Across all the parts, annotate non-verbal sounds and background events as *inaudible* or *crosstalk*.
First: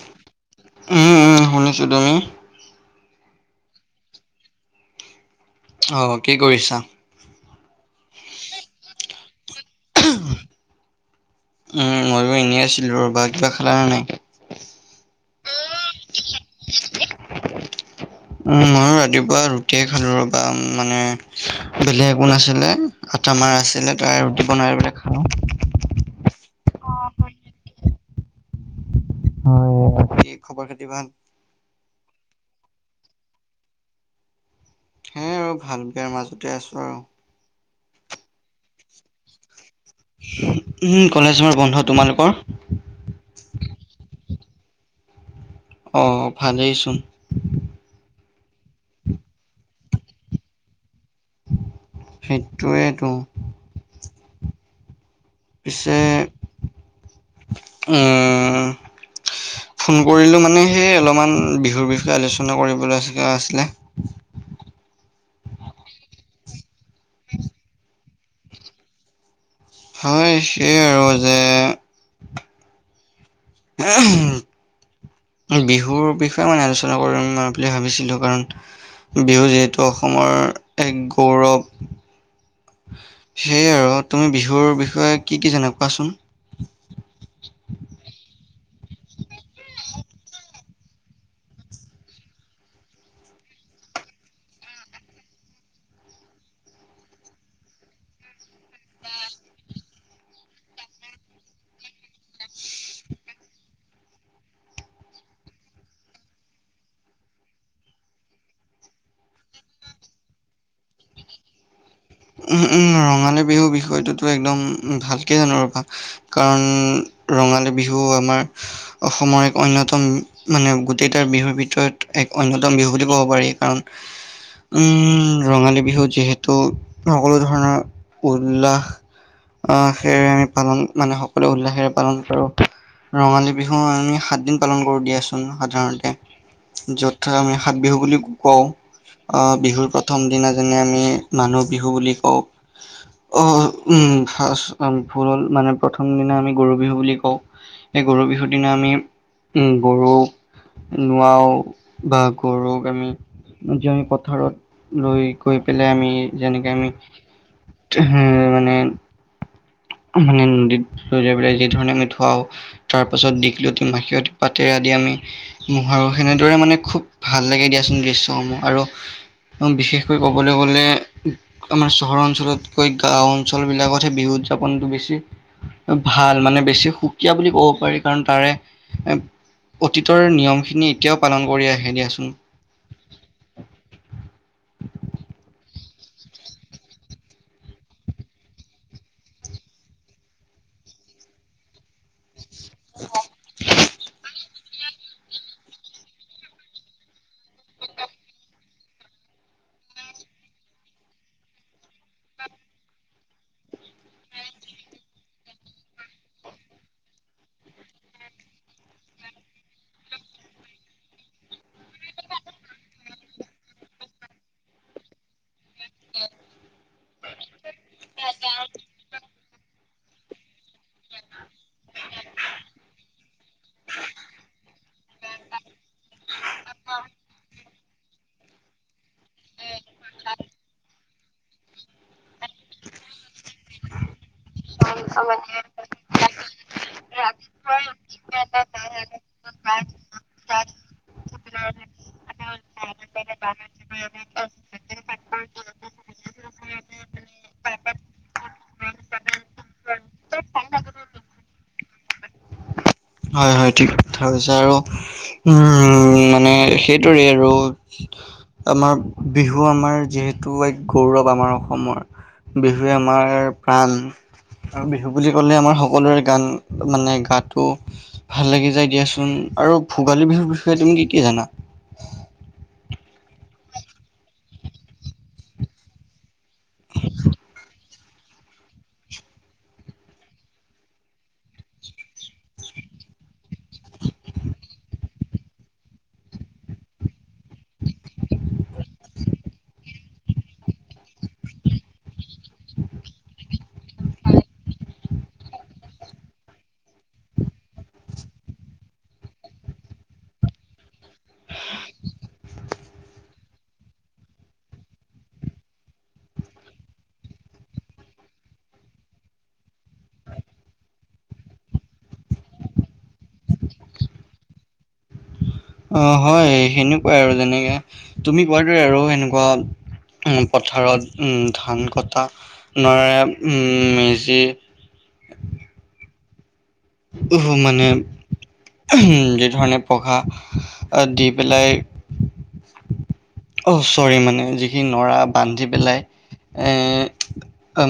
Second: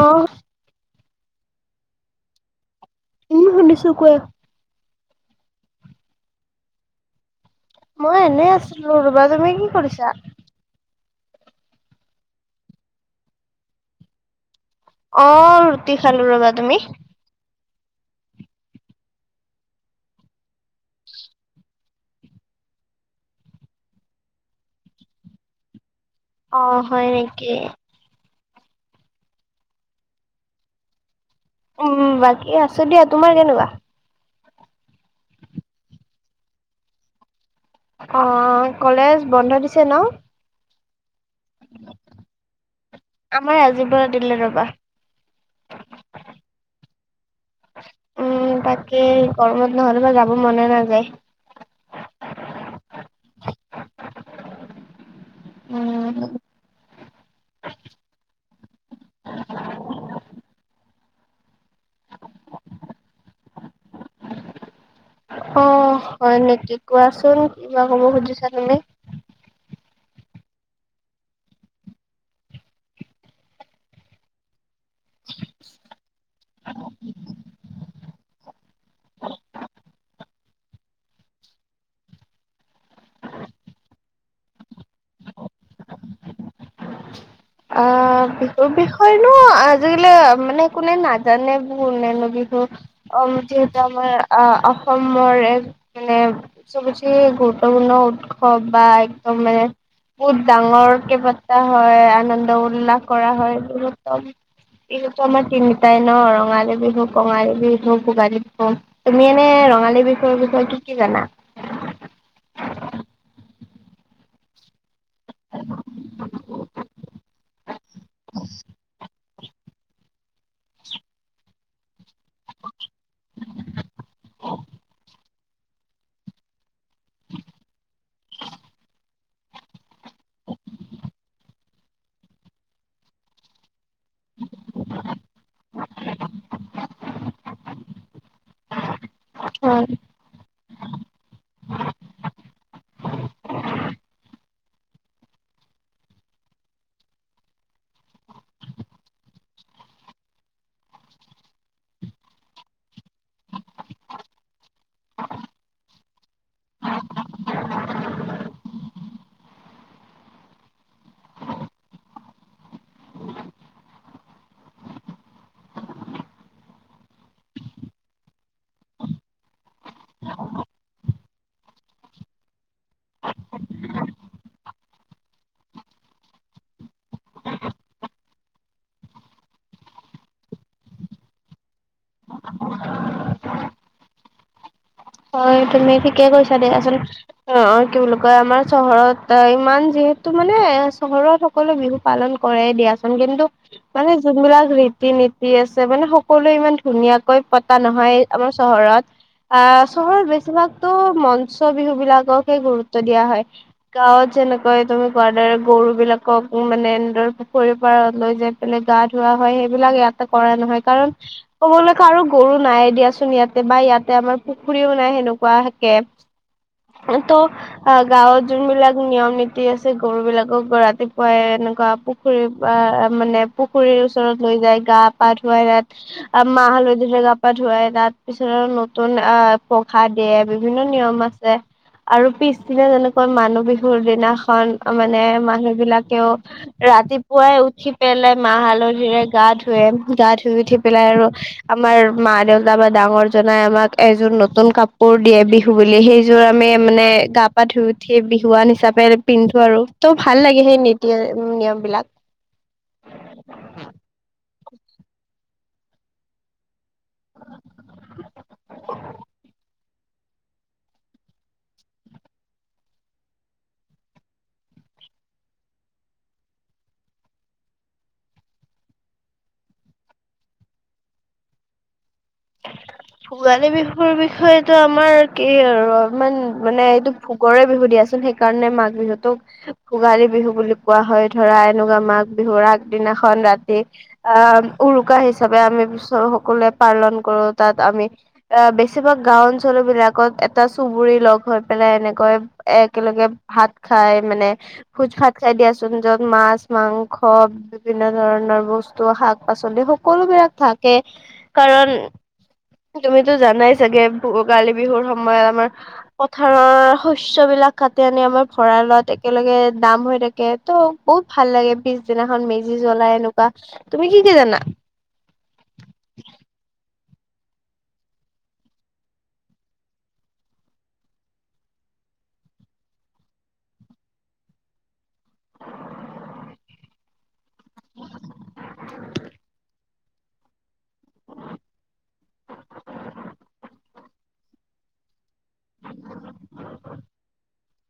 অহ', উম- উম - উম শুনিছো, তুমি? উম, শুনিছোঁ কোৱা? অহ, কি কৰিছা? মই এনেই আছিলো ৰবা তুমি কি কৰিছা? উম, মইও এনেই আছিলো ৰবা কিবা খালা নে নাই? অ, ৰুটি খালো ৰবা তুমি? *unintelligible* উম, ময়ো ৰাতিপুৱা ৰুটিয়ে খালো ৰবা মানে বেলেগ একো নাছিলে। আটামাৰা আছিলে তাৰে ৰুটি বনাই পেলাই খালোঁ। অ, হয় নেকি? হয় বাকি খবৰ খাতি ভাল? উম, বাকী আছো দিয়া তোমাৰ কেনেকুৱা? সেয়ে আৰু ভাল বেয়াৰ মাজতে আছোঁ আৰু। অ, কলেজ বন্ধ দিছে ন? উহু, কলেজ মোৰ বন্ধ তোমালোকৰ? আমাৰ আজি পৰা দিলে ৰবা। অ' ভালেই চোন। উ, তাকে গৰমত নহ'লে বা যাব মনে নাযায়। সেইটোৱেই টো। পিছে উম, উম। ফোন কৰিলো মানে, সেই অলপমান বিহুৰ বিষয়ে আলোচনা কৰিবলৈ আছিলে। অ' হয় নেকি? কোৱাচোন কিবা কব খুজিছা *inaudible* হয়, সেইয়া আৰু যে *inaudible* বিহুৰ বিষয়ে মানে আলোচনা কৰিম, বুলি ভাবিছিলো কাৰণ বিহু যিহেতু অসমৰ এক গৌৰৱ। সেয়া আৰু তুমি বিহুৰ বিষয়ে কি কি জানা কোৱাচোন। *unintelligible* অ' বিহুৰ বিষয়েনো আজিকালি মানে, কোনে নাজানে বো কোনেনো বিহু। অ' যিহেতু আমাৰ আহ অসমৰ এক মানে চবছে গুৰুত্বপূৰ্ণ উৎসৱ বা একদম মানে। বহুত ডাঙৰকে পতা হয়। আনন্দ উল্লাস কৰা হয়। বিহুতো আমাৰ তিনিতাই ন ৰঙালী বিহু কঙালী বিহু ভোগালী বিহু। তুমি এনে ৰঙালী বিষৰ বিষয়ে কি জানা? উম, উম। ৰঙালী বিহুৰ বিষয়টোতো একদম ভালকৈ জানো আৰু কাৰণ ৰঙালী বিহু আমাৰ অসমৰ এক অন্যতম মানে গোটেইটা বিহুৰ ভিতৰত এক অন্যতম বিহু বুলি ক'ব পাৰি কাৰণ, ওম ৰঙালী বিহুত যিহেতু সকলো ধৰণৰ উল্লাস। আহ, সেৰে আমি পালন মানে সকলোৱে উল্লাসেৰে পালন কৰো। ৰঙালী বিহু আমি সাত দিন পালন কৰো দিয়াচোন সাধাৰণতে। য'থা আমি সাত বিহু বুলি কওঁ। অ' হয় বিহুৰ প্ৰথম দিনা যেনে আমি মানুহ বিহু বুলি কওঁ। অ ' আ ফাৰ্ষ্ট আমি ভুল হ'ল, মানে প্ৰথম দিনা আমি গৰু বিহু বুলি কওঁ। এই গৰু বিহুৰ দিনা আমি গৰুক নোৱাও বা গৰুক আমি। আজি আমি পথাৰত লৈ গৈ পেলাই আমি যেনেকে আমি মানে। মানে নদীত লৈ যাই পেলাই যি ধৰণে আমি ধুৱাও তাৰ পাছত দিঘলতি মাখিয়তি পাতেৰে আদি আমি মোহাৰো সেনেদৰে মানে খুব ভাল লাগে দিয়াচোন দৃশ্যসমূহ আৰু বিশেষকৈ ক'বলৈ গ'লে আমাৰ চহৰ অঞ্চলতকৈ গাঁও অঞ্চল বিলাকতহে বিহু উদযাপনটো বেছি। ভাল মানে বেছি সুকীয়া বুলি ক'ব পাৰি কাৰণ তাৰে এ অতীতৰ নিয়মখিনি এতিয়াও পালন কৰি আহে দিয়াচোন। হয়, তুমি ঠিকে কৈছা দিয়াচোন। অ', অ', কি বুলি কয় আমাৰ চহৰত ইমান যিহেতু মানে চহৰত সকলোৱে বিহু পালন কৰেই দিয়াচোন কিন্তু মানে যোনবিলাক ৰি ৰীতি -নীতি আছে মানে সকলোৱে ইমান ধুনীয়াকৈ পতা নহয় আমাৰ চহৰত আহ চহৰত বেছিভাগতো মঞ্চ বিহু বিলাককহে গুৰুত্ব দিয়া হয়। গাঁৱত যেনেকৈ তুমি কোৱাৰ দৰে গৰু বিলাকক মানে এনেদৰে পুখুৰীৰ পাৰত লৈ যায় গা ধোৱা হয় সেইবিলাক ইয়াতে কৰা নহয় কাৰণ ক'বলৈকে আৰু গৰু নাই দিয়াচোন ইয়াতে বা ইয়াতে আমাৰ পু পুখুৰিও নাই সেনেকুৱা থাকে ত' অ, গাঁৱত যোনবিলাক নিয়ম-নীতি আছে গৰু বিলাকক ৰাতিপুৱাই এনেকুৱা পু পুখুৰীৰ মানে পুখুৰীৰ ওচৰত লৈ যায় গা পা ধুৱাই তাত অহ, মাহ হালধিৰে গা পা ধুৱাই তাৰ পিছত নতুন অ, পখা দিয়ে বিভিন্ন নিয়ম আছে। আৰু পিছদিনা যেনেকোৱা মানুহ বিহুৰ দিনাখন মানে মানুহ বিলাকেও ৰাতিপুৱাই উঠি পেলে মাহ -হালধিৰে গা ধুৱে গা ধুই উঠি পেলাই আৰু আমাৰ মা -দেউতা বা ডাঙৰ জনাই আমাক এযোৰ নতুন কাপোৰ দিয়ে বিহু বুলি সেইযোৰ আমি মানে গা পা ধুই উঠি বিহুৱান হিচাপে পিন্ধো আৰু ত' ভাল লাগে সেই নীতি- নিয়ম বিলাক। হয়-হয় ঠিক কথা কৈছা আৰু উম, মানে সেইটোৰে আৰু আমাৰ বিহু আমাৰ যিহেতু এক গৌৰৱ আমাৰ অসমৰ। বিহুৱে আমাৰ প্ৰাণ। আৰু বিহু বুলি ক'লে আমাৰ সকলোৰে গান মানে গাটো ভাল লাগি যায় দিয়াচোন আৰু ভোগালী বিহুৰ বিষয়ে তুমি কি - কি জানা? ভোগালী বিহুৰ বিষয়েতো আমাৰ কি আৰু অলপমান মানে এইটো ভোগৰে বিহু দিয়াচোন সেইকাৰণে মাঘ বিহুতোক ভোগালী বিহু বুলি কোৱা হয় ধৰা এনেকুৱা মাঘ বিহুৰ আগদিনাখন ৰাতি আহ, উৰুকা হিচাপে আমি পিছত সকলোৱে পালন কৰো তাত আমি আ, বেছিভাগ গাওঁ অঞ্চল বিলাকত এটা চুবুৰী লগ হৈ পেলাই এনেকৈ একেলগে ভাত খাই মানে ভোজ ভাত খাই দিয়াচোন যত মাছ, মাংস বিভিন্ন ধৰণৰ বস্তু শাক -পাচলি সকলো বিলাক থাকে কাৰণ তুমিতো জানাই চাগে ভোগালী বিহুৰ সময় আমাৰ পথাৰৰ শস্যবিলাক কাটি আনি আমাৰ ভঁৰালত একেলগে দাম হৈ থাকে। ত' বহুত ভাল লাগে পিছদিনাখন মেজি জ্বলাই এনেকুৱা তুমি কি-কি জানা? অ, হয় সেনেকুৱাই আৰু যেনেকে তুমি কোৱাদৰে আৰু সেনেকুৱা উম, পথাৰত উম, ধান কটা নাৰে উম, মেজি উহু মানে *unintelligible* যিধৰণে পঘা দি পেলাই অ, চৰি মানে যিখিনি নৰা বান্ধি পেলাই এ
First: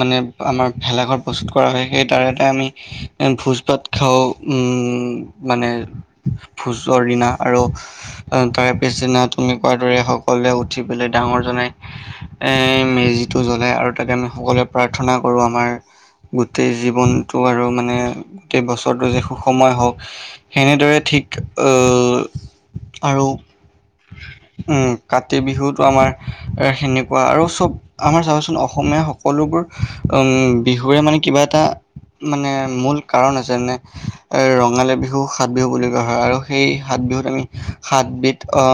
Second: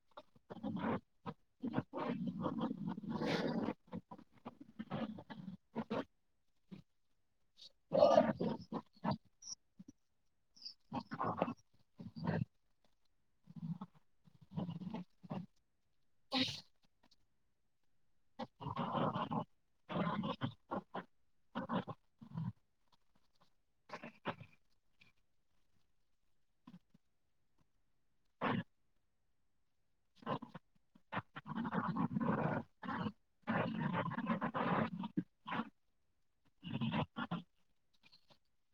মানে আমাৰ ভেলাঘৰ প্ৰস্তুত কৰা হয় সেই তাৰেতে আমি ভোজ অউ, উম, মানে ভোজৰ দিনা আৰু *unintelligible* তাৰে পিছদিনা তুমি কোৱাৰ দৰে সকলোৱে উঠি পেলাই ডাঙৰ জনাই এ মেজিটো জ্বলাই আৰু তাকে আমি সকলোৱে প্ৰাৰ্থনা কৰো আমাৰ গোটেই জীৱনটো আৰু মানে গোটেই বছৰটো যে সুষময় হওক। সেনেদৰে ঠিক অ, আৰু উম, কাতি বিহুতটো আমাৰ সেনেকুৱা আৰু চব আমাৰ চাবাচোন অসমীয়া সক সকলোবোৰ বিহুৰে মানে কিবা এটা মানে মূল কাৰণ আছে যে নে ৰঙালী বিহু সাত বিহু বুলি কোৱা হয় আৰু সেই সাত বিহুত আমি সাতবিধ অ,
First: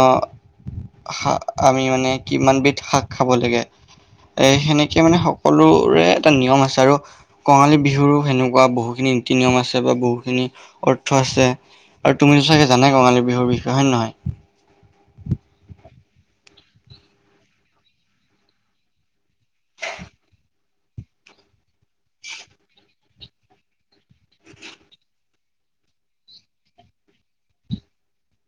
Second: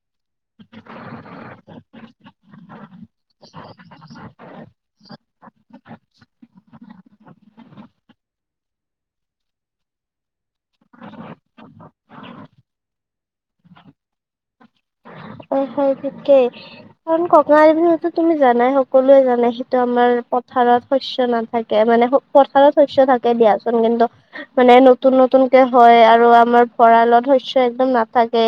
শা আমি মানে কিমানবিধ শাক খাব লাগে এ সেনেকে মানে সকলোৰে এটা নিয়ম আছে আৰু কঙালী বিহুৰো সেনেকুৱা বহুখিনি নীতি নিয়ম আছে বা বহুখিনি অৰ্থ আছে। আৰু তুমিতো চাগে জানে কঙী বিহুৰ বিষয়ে হয় নে নহয়। হয় - হয় তিকেই কাৰণ কঙালী বিহুটো তুমি জানাই সকলোৱে জানেই। সেইটো আমাৰ পথাৰত শস্য নাথাকে মানে পথাৰত শস্য থাকে দিয়াচোন কিন্তু মানে নতুন - নতুনকে হয় আৰু আমাৰ ভঁৰালত শৈয় একদম নাথাকে।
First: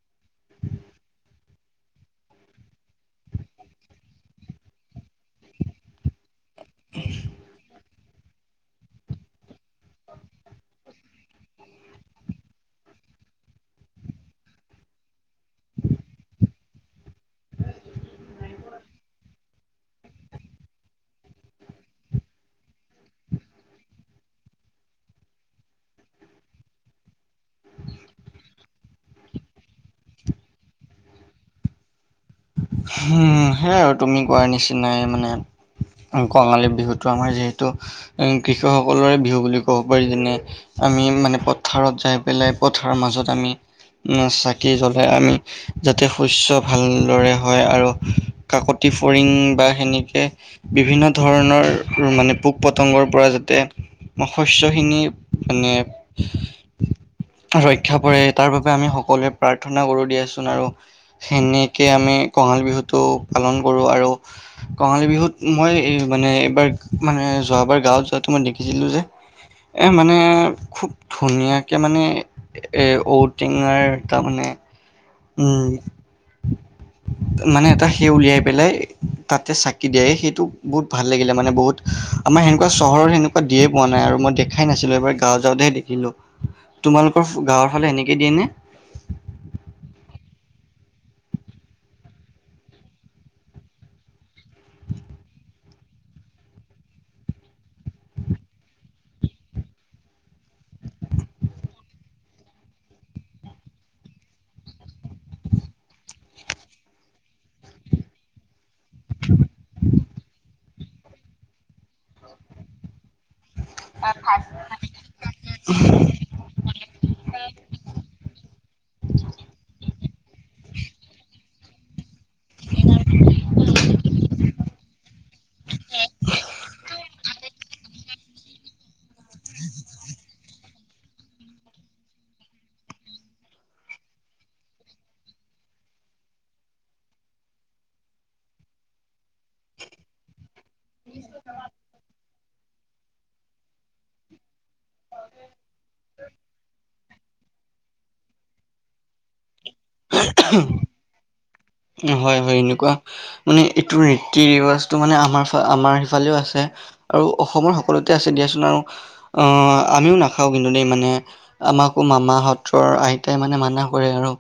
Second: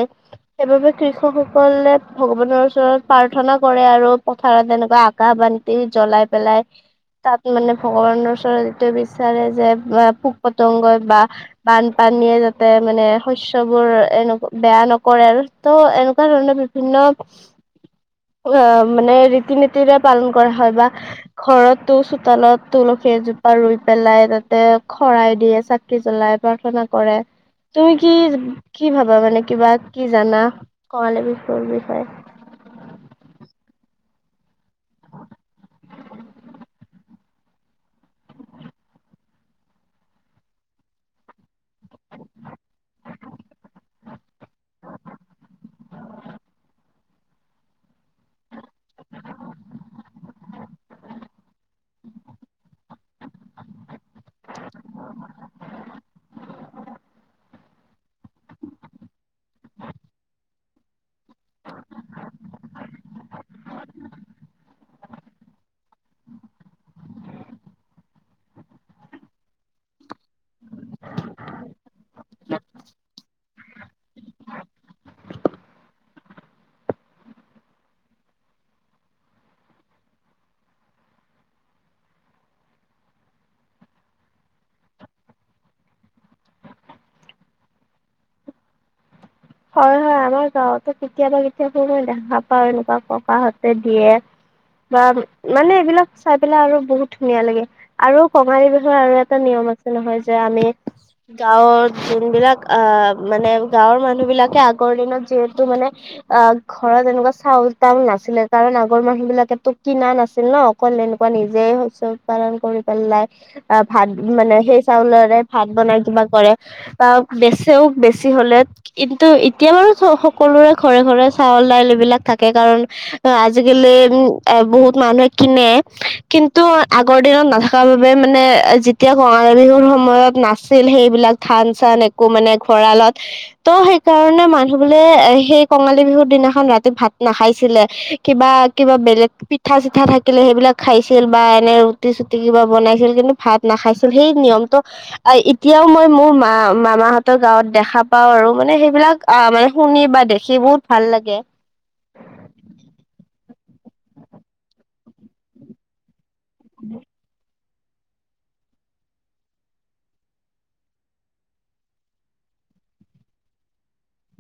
সেইবাবে কৃষক সকলে ভগৱানৰ ওচৰত প্ৰাৰ্থনা কৰে আৰু পথাৰত এনেকুৱা গাহ বানটি জ্বলাই পেলাই তাত মানে ভগৱানৰ ওচৰত এইটো বিচাৰে যে পোক পতংগই বা বানপানীয়ে যাতে মানে শস্যবোৰ এনেক বেয়া নকৰে ত এনে কা ধৰণে বিভিন্ন অ মানে ৰীতি নীতিৰে পালন কৰা হয় বা ঘৰত তো চোতালত তুলসী এজোপা ৰুই পেলাই তাতে খৰাই দিয়ে চা কি জ্বলাই প্ৰাৰ্থনা কৰে। তুমি কি কি ভাবা মানে কিবা কি জানা? কঙালী বিহুৰ বিষয়ে। হম সেইয়াই আৰু তুমি কোৱাৰ নিচিনাই মানে কঙালী বিহুটো আমাৰ যিহেতু কৃষকসকলৰে বিহু বুলি ক'ব পাৰি যেনে আমি মানে পথাৰত যাই পেলাই পথাৰৰ মাজত আমি চাকি জ্বলাই আমি যাতে শস্য ভাল দৰে হয় আৰু কাকতি ফৰিং বা সেনেকে বিভিন্ন ধৰণৰ মানে পোক পতংগৰ পৰা যাতে শস্যখিনি মানে ৰক্ষা পৰে তাৰ বাবে আমি সকলোৱে প্ৰাৰ্থনা কৰো দিয়াচোন আৰু সেনে কে আমি কঙালী বিহুটো পালন কৰোঁ। আৰু কঙালী বিহুত মই এই মানে এইবাৰ মানে যোৱাবাৰ গাঁৱত যোৱাতো মই দেখিছিলো যে। এ মানে খুব ধুনীয়াকে মানে এই ঔটিঙাৰ তাৰ মানে উম। মানে এটা সেই উলিয়াই পেলাই তাতে চাকি দিয়ে সেইটো বহুত ভাল লাগিলে মানে বহুত আমাৰ সেনেকুৱা চহৰত সেনেকুৱা দিয়ে পোৱা নাই আৰু মই দেখাই নাছিলো এইবাৰ গাও যাওঁতেহে দেখিলো। তোমালোকৰ গাঁৱৰ ফালে এনেকে দিয়ে নে? হয় হয় আমাৰ গাঁৱতো কেতিয়াবা কেতিয়াবা মই দেখা পাও এনেকুৱা ককাহতে দিয়ে। গাঁৱত মানে এইবিলাক চাই পেলাই আৰু বহুত ধুনীয়া লাগে। আৰু কঙালী বিহৰ আৰু এটা নিয়ম আছে নহয় যে আমি গাঁৱৰ যোনবিলাক আহ মানে গাঁৱৰ মানুহ বিলাকে আগৰ দিনত যিহেতু মানে অ ঘৰত এনেকুৱা চাউল-তাউল নাছিলে কাৰণ আগৰ মানুহ বিলাকেটো কিনা নাছিল ন'। অ এনেকুৱা নিজেই শস্য পালন কৰি পেলাই আহ ভাত মানে সেই চাউলেৰে ভাত বনাই কিবা কৰে বা বেচেও বেছি হ'লে। কিন্তু এতিয়া বাৰু সকলোৰে ঘৰে ঘৰে চাউল দাইল এইবিলাক থাকে কাৰণে আজিকালি উম বহুত মানুহে কিনে কিন্তু আগৰ দিনত নাথাকা বাবে মানে যেতিয়া কঙালী বিহুৰ সময়ত নাছিল সেইবিলাক ধান চান আকৌ মানে ভৰালত। ত' সেইকাৰণে মানুহ বোলে এ সেই কঙালী বিহুৰ দিনাখন ৰাতি ভাত নাখাইছিলে। কিবা কিবা বেলেগ পিঠা চিঠা থাকিলে সেইবিলাক খাইছিল বা এনে ৰুটি চুটি কিবা বনাইছিল কিন্তু ভাত নাখাইছিল সেই নিয়মটো এতিয়াও মই মোৰ মা মামাহঁতৰ গাঁৱত দেখা পাও আৰু। মানে সেইবিলাক আহ মানে শুনি বা দেখি বহুত ভাল লাগে। উম, হয়, হয়, এনেকুৱা। মানে এইটো ৰীতি-ৰিৱাজটো মানে আমাৰ আমাৰ সেইফালেও আছে। আৰু অসমৰ সকলোতে আছে দিয়াচোন আৰু আঁহ আমিও নাখাও কিন্তু দেই মানে। আমাকো মামা সত্ৰৰ আইতাই মানে মানা কৰে আৰু।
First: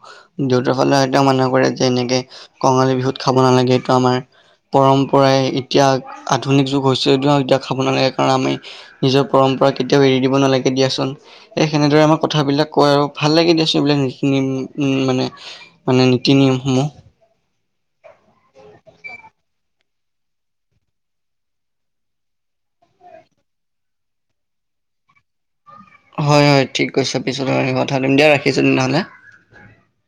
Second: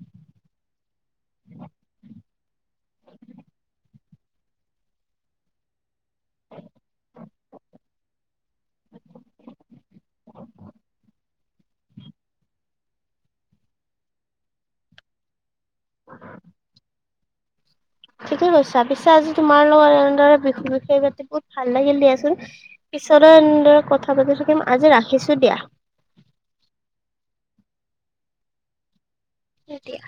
দেউতাক হ'লে আইতাই মানা কৰে যেনেকে কঙালী বিহুত খাব নালাগে এইটো আমাৰ পৰম্পৰাই এতিয়া আধুনিক যুগ হৈছে ন' এতিয়া খাব নালাগে কাৰণ আমি নিজৰ পৰম্পৰা কেতিয়াও এৰি দিব নালাগে দিয়াচোন। এই সেনেদৰে আমাক কথাবিলাক কয় আৰু ভাল লাগে দিয়াচোন এইবিলাক নিখিনি মানে। মানে নীতি-নিয়মসমূহ। ঠিকেই কৈছা। পিছে আজি তোমাৰ লগত এনেদৰে বিহু বিষয় পাতি ভাল লাগিল দিয়াচোন। পিছতো এনেদৰে কথা পাতি থাকিম আজি ৰাখিছো দিয়া। হয়, হয়, ঠিক কৈছে, পিছতো এনেকুৱা কথা দিম দিয়া ৰাখিছো তেনে হ'লে। এতিয়া।